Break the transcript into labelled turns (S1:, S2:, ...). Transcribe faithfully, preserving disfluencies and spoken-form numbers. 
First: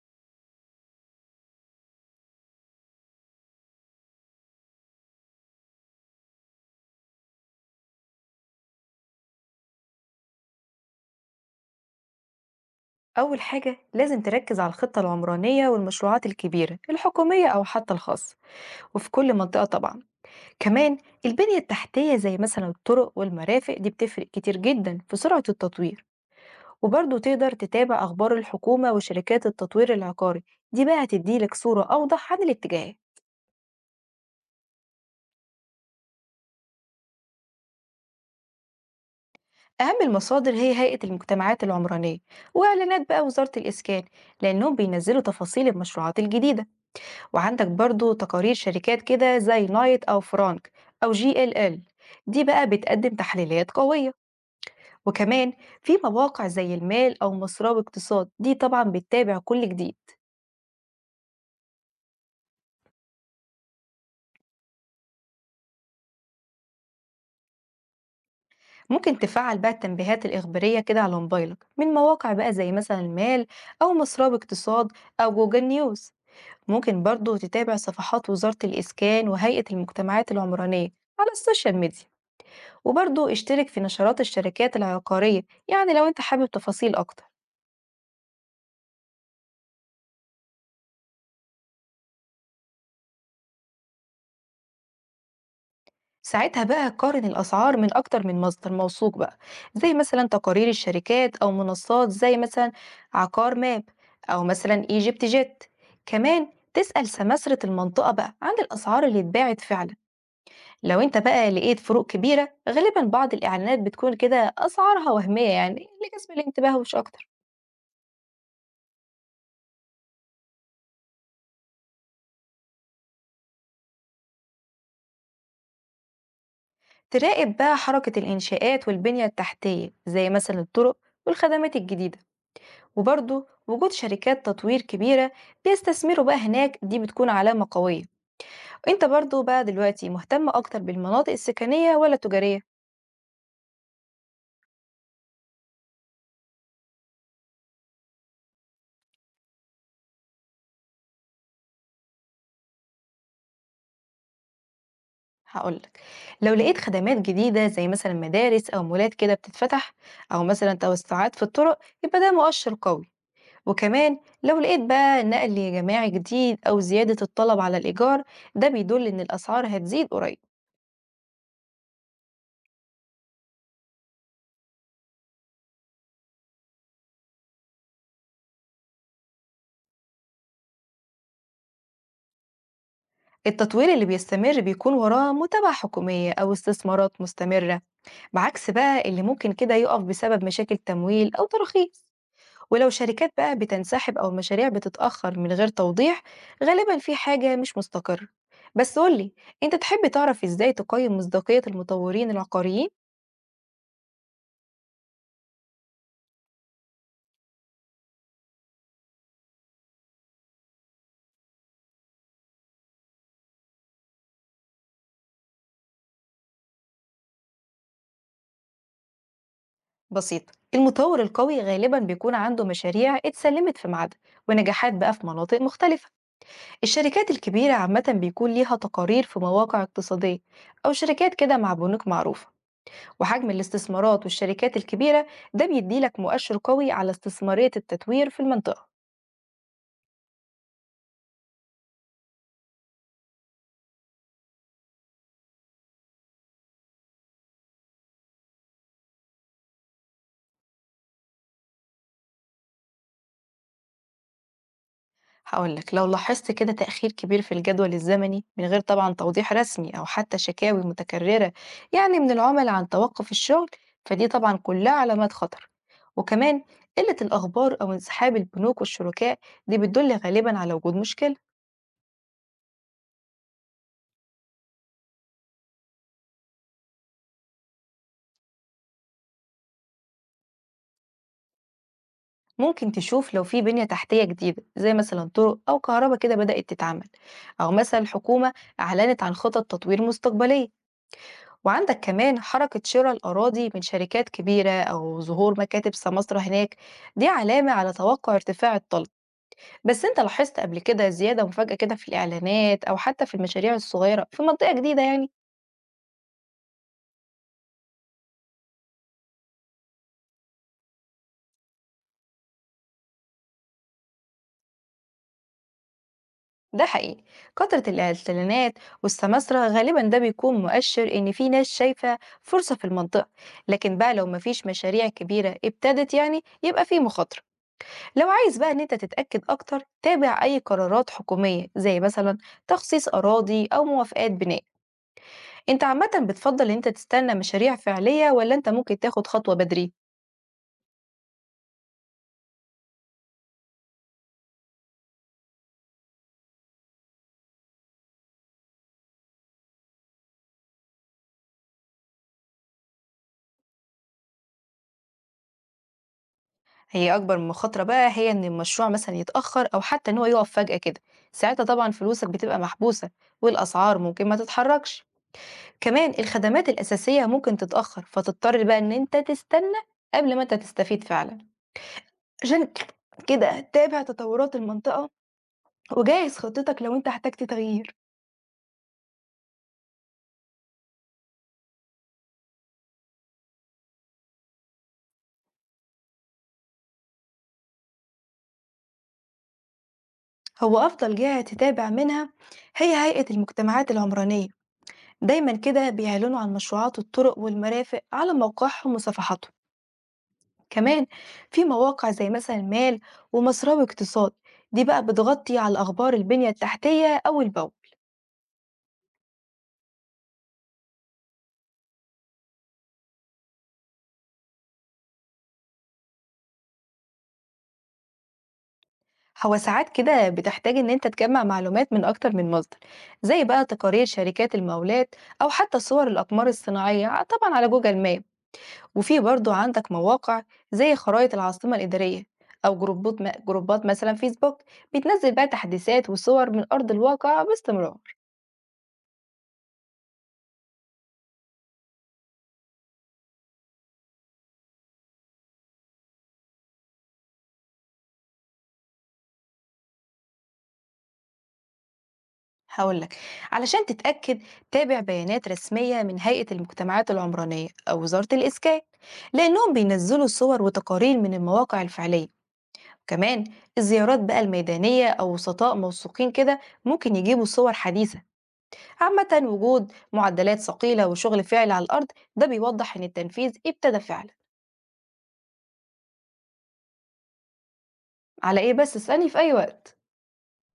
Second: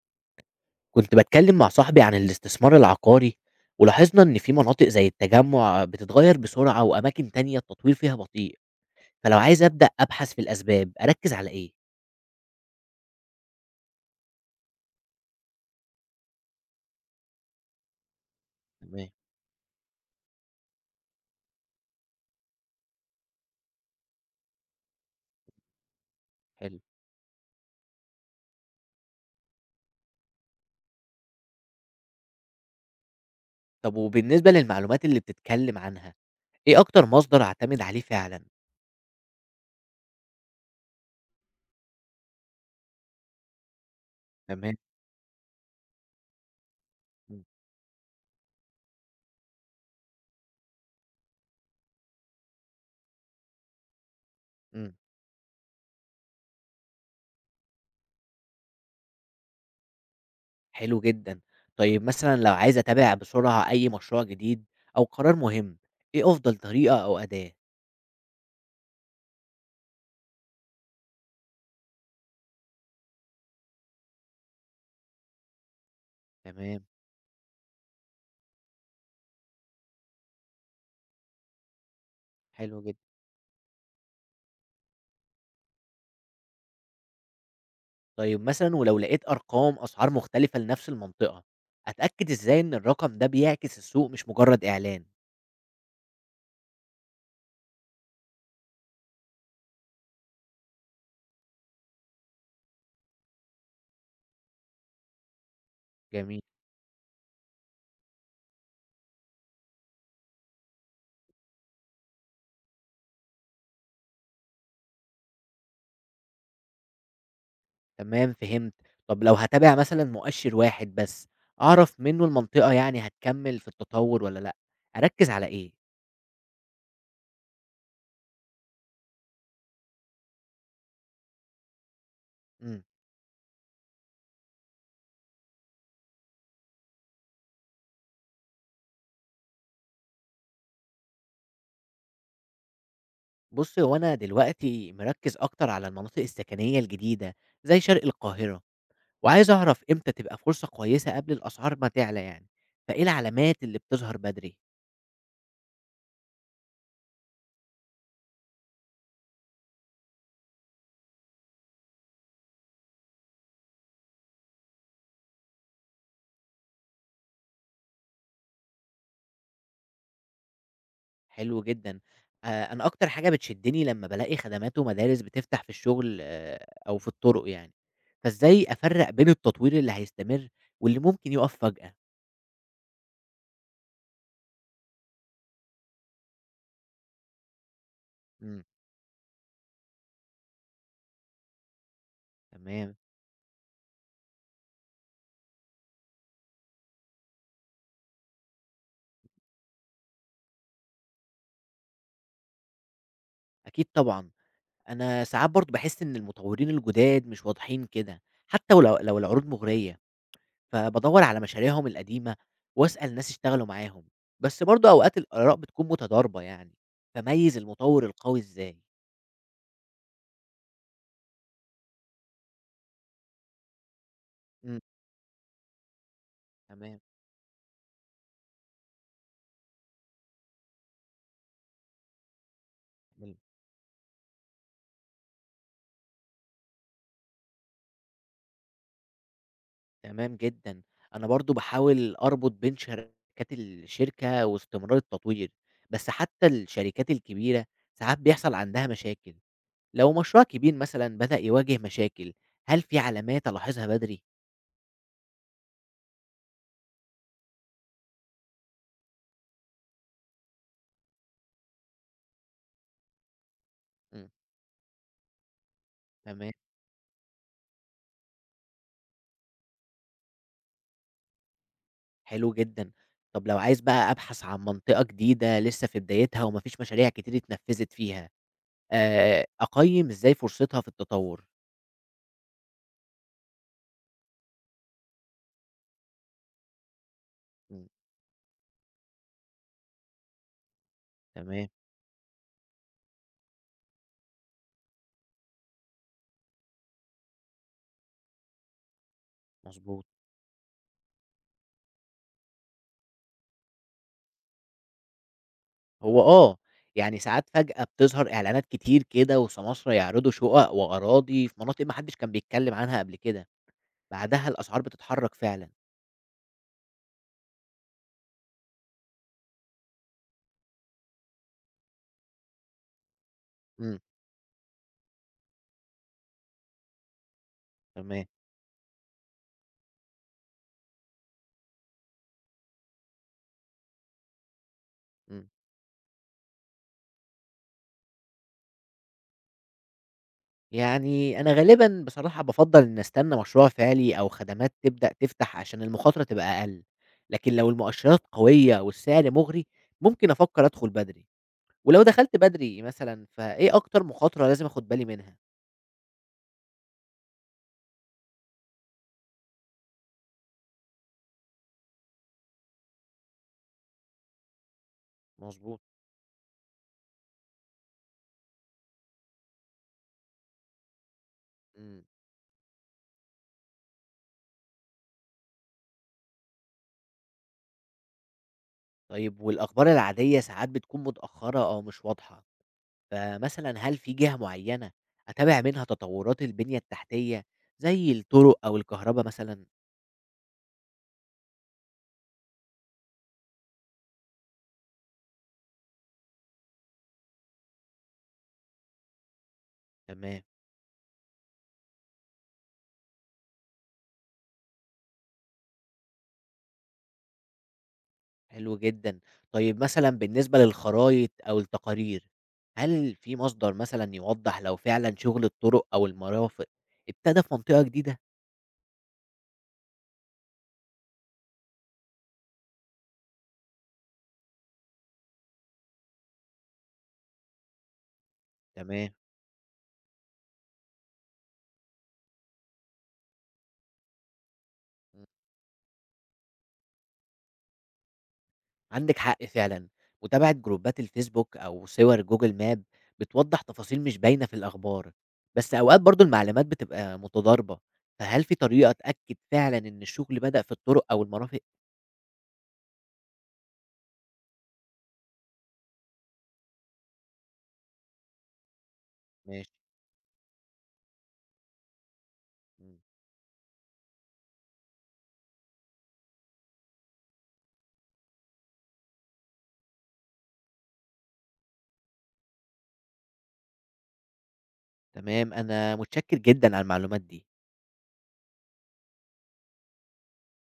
S1: كنت باتكلم مع صاحبي عن الاستثمار العقاري ولاحظنا إن في مناطق زي التجمع بتتغير بسرعة وأماكن تانية التطوير فيها بطيء فلو عايز أبدأ أبحث في الأسباب أركز على إيه؟
S2: أول حاجة لازم تركز على الخطة العمرانية والمشروعات الكبيرة الحكومية أو حتى الخاصة،
S1: تمام
S2: وفي كل منطقة طبعا. كمان البنية التحتية زي مثلا الطرق والمرافق دي بتفرق كتير جدا في سرعة التطوير.
S1: حلو
S2: وبرضه تقدر تتابع أخبار الحكومة وشركات التطوير العقاري، دي بقى هتديلك صورة أوضح عن الاتجاه.
S1: طب وبالنسبة للمعلومات اللي بتتكلم عنها إيه أكتر مصدر أعتمد عليه فعلا؟
S2: أهم المصادر هي هيئة المجتمعات العمرانية وإعلانات بقى وزارة الإسكان، لأنهم
S1: تمام
S2: بينزلوا تفاصيل المشروعات الجديدة.
S1: مم.
S2: وعندك برضو تقارير شركات كده زي نايت أو فرانك أو جي ال ال، دي بقى بتقدم تحليلات قوية.
S1: مم.
S2: وكمان في مواقع زي المال أو مصراوي اقتصاد، دي طبعا بتتابع كل جديد.
S1: حلو جدا طيب مثلا لو عايز أتابع بسرعة أي مشروع جديد أو قرار مهم إيه أفضل طريقة أو أداة؟
S2: ممكن تفعل بقى التنبيهات الإخبارية كده على موبايلك من مواقع بقى زي مثلا المال أو مصراوي اقتصاد أو جوجل نيوز.
S1: تمام
S2: ممكن برضو تتابع صفحات وزارة الإسكان وهيئة المجتمعات العمرانية على السوشيال ميديا.
S1: حلو جدا
S2: وبرضو اشترك في نشرات الشركات العقارية، يعني لو انت حابب تفاصيل أكتر.
S1: طيب مثلًا ولو لقيت أرقام أسعار مختلفة لنفس المنطقة، أتأكد إزاي إن الرقم ده بيعكس السوق مش مجرد إعلان؟
S2: ساعتها بقى قارن الأسعار من أكتر من مصدر موثوق بقى، زي مثلا تقارير الشركات أو منصات زي مثلا عقار ماب أو مثلا ايجيبت جيت.
S1: جميل،
S2: كمان تسأل سماسرة المنطقة بقى عن الأسعار اللي اتباعت فعلا. لو انت بقى لقيت فروق كبيرة، غالبا بعض الإعلانات بتكون كده أسعارها وهمية يعني لجذب الانتباه مش أكتر.
S1: تمام فهمت. طب لو هاتابع مثلًا مؤشر واحد بس، أعرف منه المنطقة يعني هتكمل في التطور والّا لأ، أركز على إيه؟
S2: تراقب بقى حركة الإنشاءات والبنية التحتية زي مثلا الطرق والخدمات الجديدة.
S1: إمم،
S2: وبرضه وجود شركات تطوير كبيرة بيستثمروا بقى هناك، دي بتكون علامة قوية. وانت برضه بقى دلوقتي مهتم اكتر بالمناطق السكنية ولا التجارية؟
S1: بُص هو أنا دلوقتي مركز أكتر على المناطق السكنية الجديدة زي شرق القاهرة، وعايز أعرف إمتى تبقى فرصة كويسة قبل الأسعار ما تعلى يعني، فإيه العلامات اللي بتظهر بدري؟
S2: هقولك، لو لقيت خدمات جديدة زي مثلا مدارس أو مولات كده بتتفتح، أو مثلا توسعات في الطرق، يبقى ده مؤشر قوي. وكمان لو لقيت بقى نقل جماعي جديد أو زيادة الطلب على الإيجار، ده بيدل إن الأسعار هتزيد قريب.
S1: حلو جدًا. آآ أنا أكتر حاجة بتشدّني لمّا بالاقي خدمات ومدارس بتفتح في الشغل آآ أو في الطُرُق يعني، فإزاي أفرّق بين التطوير اللي هيستمر واللي ممكن يُقف فجأة؟
S2: التطوير اللي بيستمر بيكون وراه متابعة حكومية أو استثمارات مستمرة،
S1: إمم،
S2: بعكس بقى اللي ممكن كده يقف بسبب مشاكل تمويل أو تراخيص. ولو
S1: تمام،
S2: شركات بقى بتنسحب أو المشاريع بتتأخر من غير توضيح، غالبا في حاجة مش مستقرة. بس قولي، أنت تحب تعرف إزاي تقيم مصداقية المطورين العقاريين؟
S1: أكيد طبعًا. أنا ساعات برضه باحس إن المطوّرين الجُداد مش واضحين كده، حتّى ولو لو العروض مغرية، فبادوّر على مشاريعهم القديمة وأسأل ناس اشتغلوا معاهم، بس برضه أوقات الآراء بتكون متضاربة يعني، فاميّز المطوّر القوي إزاي؟
S2: بسيطة، المطور القوي غالبا بيكون عنده مشاريع اتسلمت في ميعادها
S1: إمم،
S2: ونجاحات بقى في مناطق مختلفة.
S1: تمام.
S2: الشركات الكبيرة عامة بيكون ليها تقارير في مواقع اقتصادية أو شركات كده مع بنوك معروفة. وحجم الاستثمارات والشركات الكبيرة، ده بيديلك مؤشر قوي على استثمارية التطوير في المنطقة.
S1: تمام جدًا. أنا برضه باحاول أربط بين شركات الشركة واستمرار التطوير، بس حتى الشركات الكبيرة ساعات بيحصل عندها مشاكل. لو مشروع كبير مثلًا بدأ يواجه مشاكل، هل في علامات ألاحظها بدري؟
S2: هقولك، لو لاحظت كده تأخير كبير في الجدول الزمني من غير طبعا توضيح رسمي، أو حتى شكاوي متكررة يعني من العملاء عن توقف الشغل، فدي
S1: إمم،
S2: طبعا كلها علامات خطر.
S1: تمام،
S2: وكمان قلة الأخبار أو انسحاب البنوك والشركاء، دي بتدل غالبا على وجود مشكلة.
S1: حلو جدًا. طب لو عايز بقى أبحث عن منطقة جديدة لسه في بدايتها وما فيش مشاريع كتير اتنفذت فيها، آآ أقيّم إزاي فرصتها في التطور؟
S2: ممكن تشوف لو في بنية تحتية جديدة زي مثلا طرق أو كهرباء كده بدأت تتعمل، أو
S1: إمم،
S2: مثلا الحكومة أعلنت عن خطط تطوير مستقبلية.
S1: تمام،
S2: وعندك كمان حركة شراء الأراضي من شركات كبيرة أو ظهور مكاتب سمسرة هناك، دي علامة على توقع ارتفاع الطلب. بس
S1: مضبوط.
S2: أنت لاحظت قبل كده زيادة مفاجأة كده في الإعلانات أو حتى في المشاريع الصغيرة في منطقة جديدة يعني؟
S1: هو آه، يعني ساعات فجأة بتظهر إعلانات كتير كده وسماسرة يعرضوا شقق وأراضي في مناطق ما حدش كان بيتكلم عنها قبل كده، بعدها الأسعار بتتحرك فعلًا،
S2: ده حقيقي، كثرة الإعلانات والسماسرة غالبا ده بيكون مؤشر إن في ناس شايفة فرصة في المنطقة. لكن
S1: إمم،
S2: بقى لو مفيش مشاريع كبيرة ابتدت يعني، يبقى في مخاطرة.
S1: تمام،
S2: لو عايز بقى إن أنت تتأكد أكتر، تابع أي قرارات حكومية زي مثلا تخصيص أراضي أو موافقات بناء.
S1: إمم،
S2: أنت عامة بتفضل إن أنت تستنى مشاريع فعلية ولا أنت ممكن تاخد خطوة بدري؟
S1: يعني أنا غالبًا بصراحة بافضّل إني أستنى مشروع فعلي أو خدمات تبدأ تفتح عشان المخاطرة تبقى أقل، لكن لو المؤشرات قوية والسعر مغري ممكن أفكر أدخل بدري، ولو دخلت بدري مثلًا فإيه أكتر مخاطرة لازم آخد بالي منها؟
S2: هي أكبر مخاطرة بقى هي إن المشروع مثلًا يتأخّر أو حتى إن هو يُقف فجأة كده، ساعتها طبعًا فلوسك بتبقى محبوسة والأسعار ممكن ما تتحركش،
S1: مضبوط،
S2: كمان الخدمات الأساسية ممكن تتأخّر، فتضطر بقى إن أنت تستنى قبل ما أنت تستفيد فعلًا،
S1: إمم.
S2: عشان كده تابع تطورات المنطقة وجهّز خطتك لو أنت احتجت تغيير.
S1: طيب والأخبار العادية ساعات بتكون متأخرة أو مش واضحة، فمثلًا هل في جهة معينة أتابع منها تطورات البنية التحتية زي الطرق أو الكهربا مثلًا؟
S2: هو أفضل جهة تتابع منها هي هيئة المجتمعات العمرانية، دايمًا كده بيعلنوا عن مشروعات الطرق والمرافق على موقعهم وصفحاتهم.
S1: تمام،
S2: كمان في مواقع زي مثلا مال ومسراوي اقتصاد، دي بقى بتغطي على أخبار البنية التحتية أول بأول.
S1: حلو جدًا. طيب مثلًا بالنسبة للخرايط أو التقارير، هل في مصدر مثلًا يوضح لو فعلًا شغل الطرق أو المرافق ابتدى في منطقة جديدة؟
S2: هو ساعات كده بتحتاج إن أنت تجمع معلومات من أكتر من مصدر، زي بقى تقارير شركات المقاولات أو حتى صور الأقمار الصناعية ع- طبعا على جوجل ماب.
S1: تمام.
S2: وفي برضو عندك مواقع زي خرائط العاصمة الإدارية أو جروبات جروبات مثلا فيسبوك بتنزل بقى تحديثات وصور من أرض الواقع باستمرار.
S1: عندِك حق فعلًا، متابعة جروبات الفيسبوك أو صور جوجل ماب بتوضّح تفاصيل مش باينة في الأخبار، بس أوقات برضه المعلومات بتبقى متضاربة، فهل في طريقة أتأكد فعلًا إن الشغل بدأ في الطرق أو المرافق؟
S2: هاقول لك، علشان تتأكد تابع بيانات رسمية من هيئة المجتمعات العمرانية أو وزارة الإسكان،
S1: ماشي،
S2: لأنهم بينزلوا صور وتقارير من المواقع الفعلية.
S1: إمم،
S2: كمان الزيارات بقى الميدانية أو وسطاء موثوقين كده ممكن يجيبوا صور حديثة، عامة وجود معدلات ثقيلة وشغل فعلي على الأرض ده بيوضح إن التنفيذ ابتدى فعلا.
S1: تمام، أنا متشكر جدًا على المعلومات دي.
S2: على إيه بس، اسألني في أي وقت.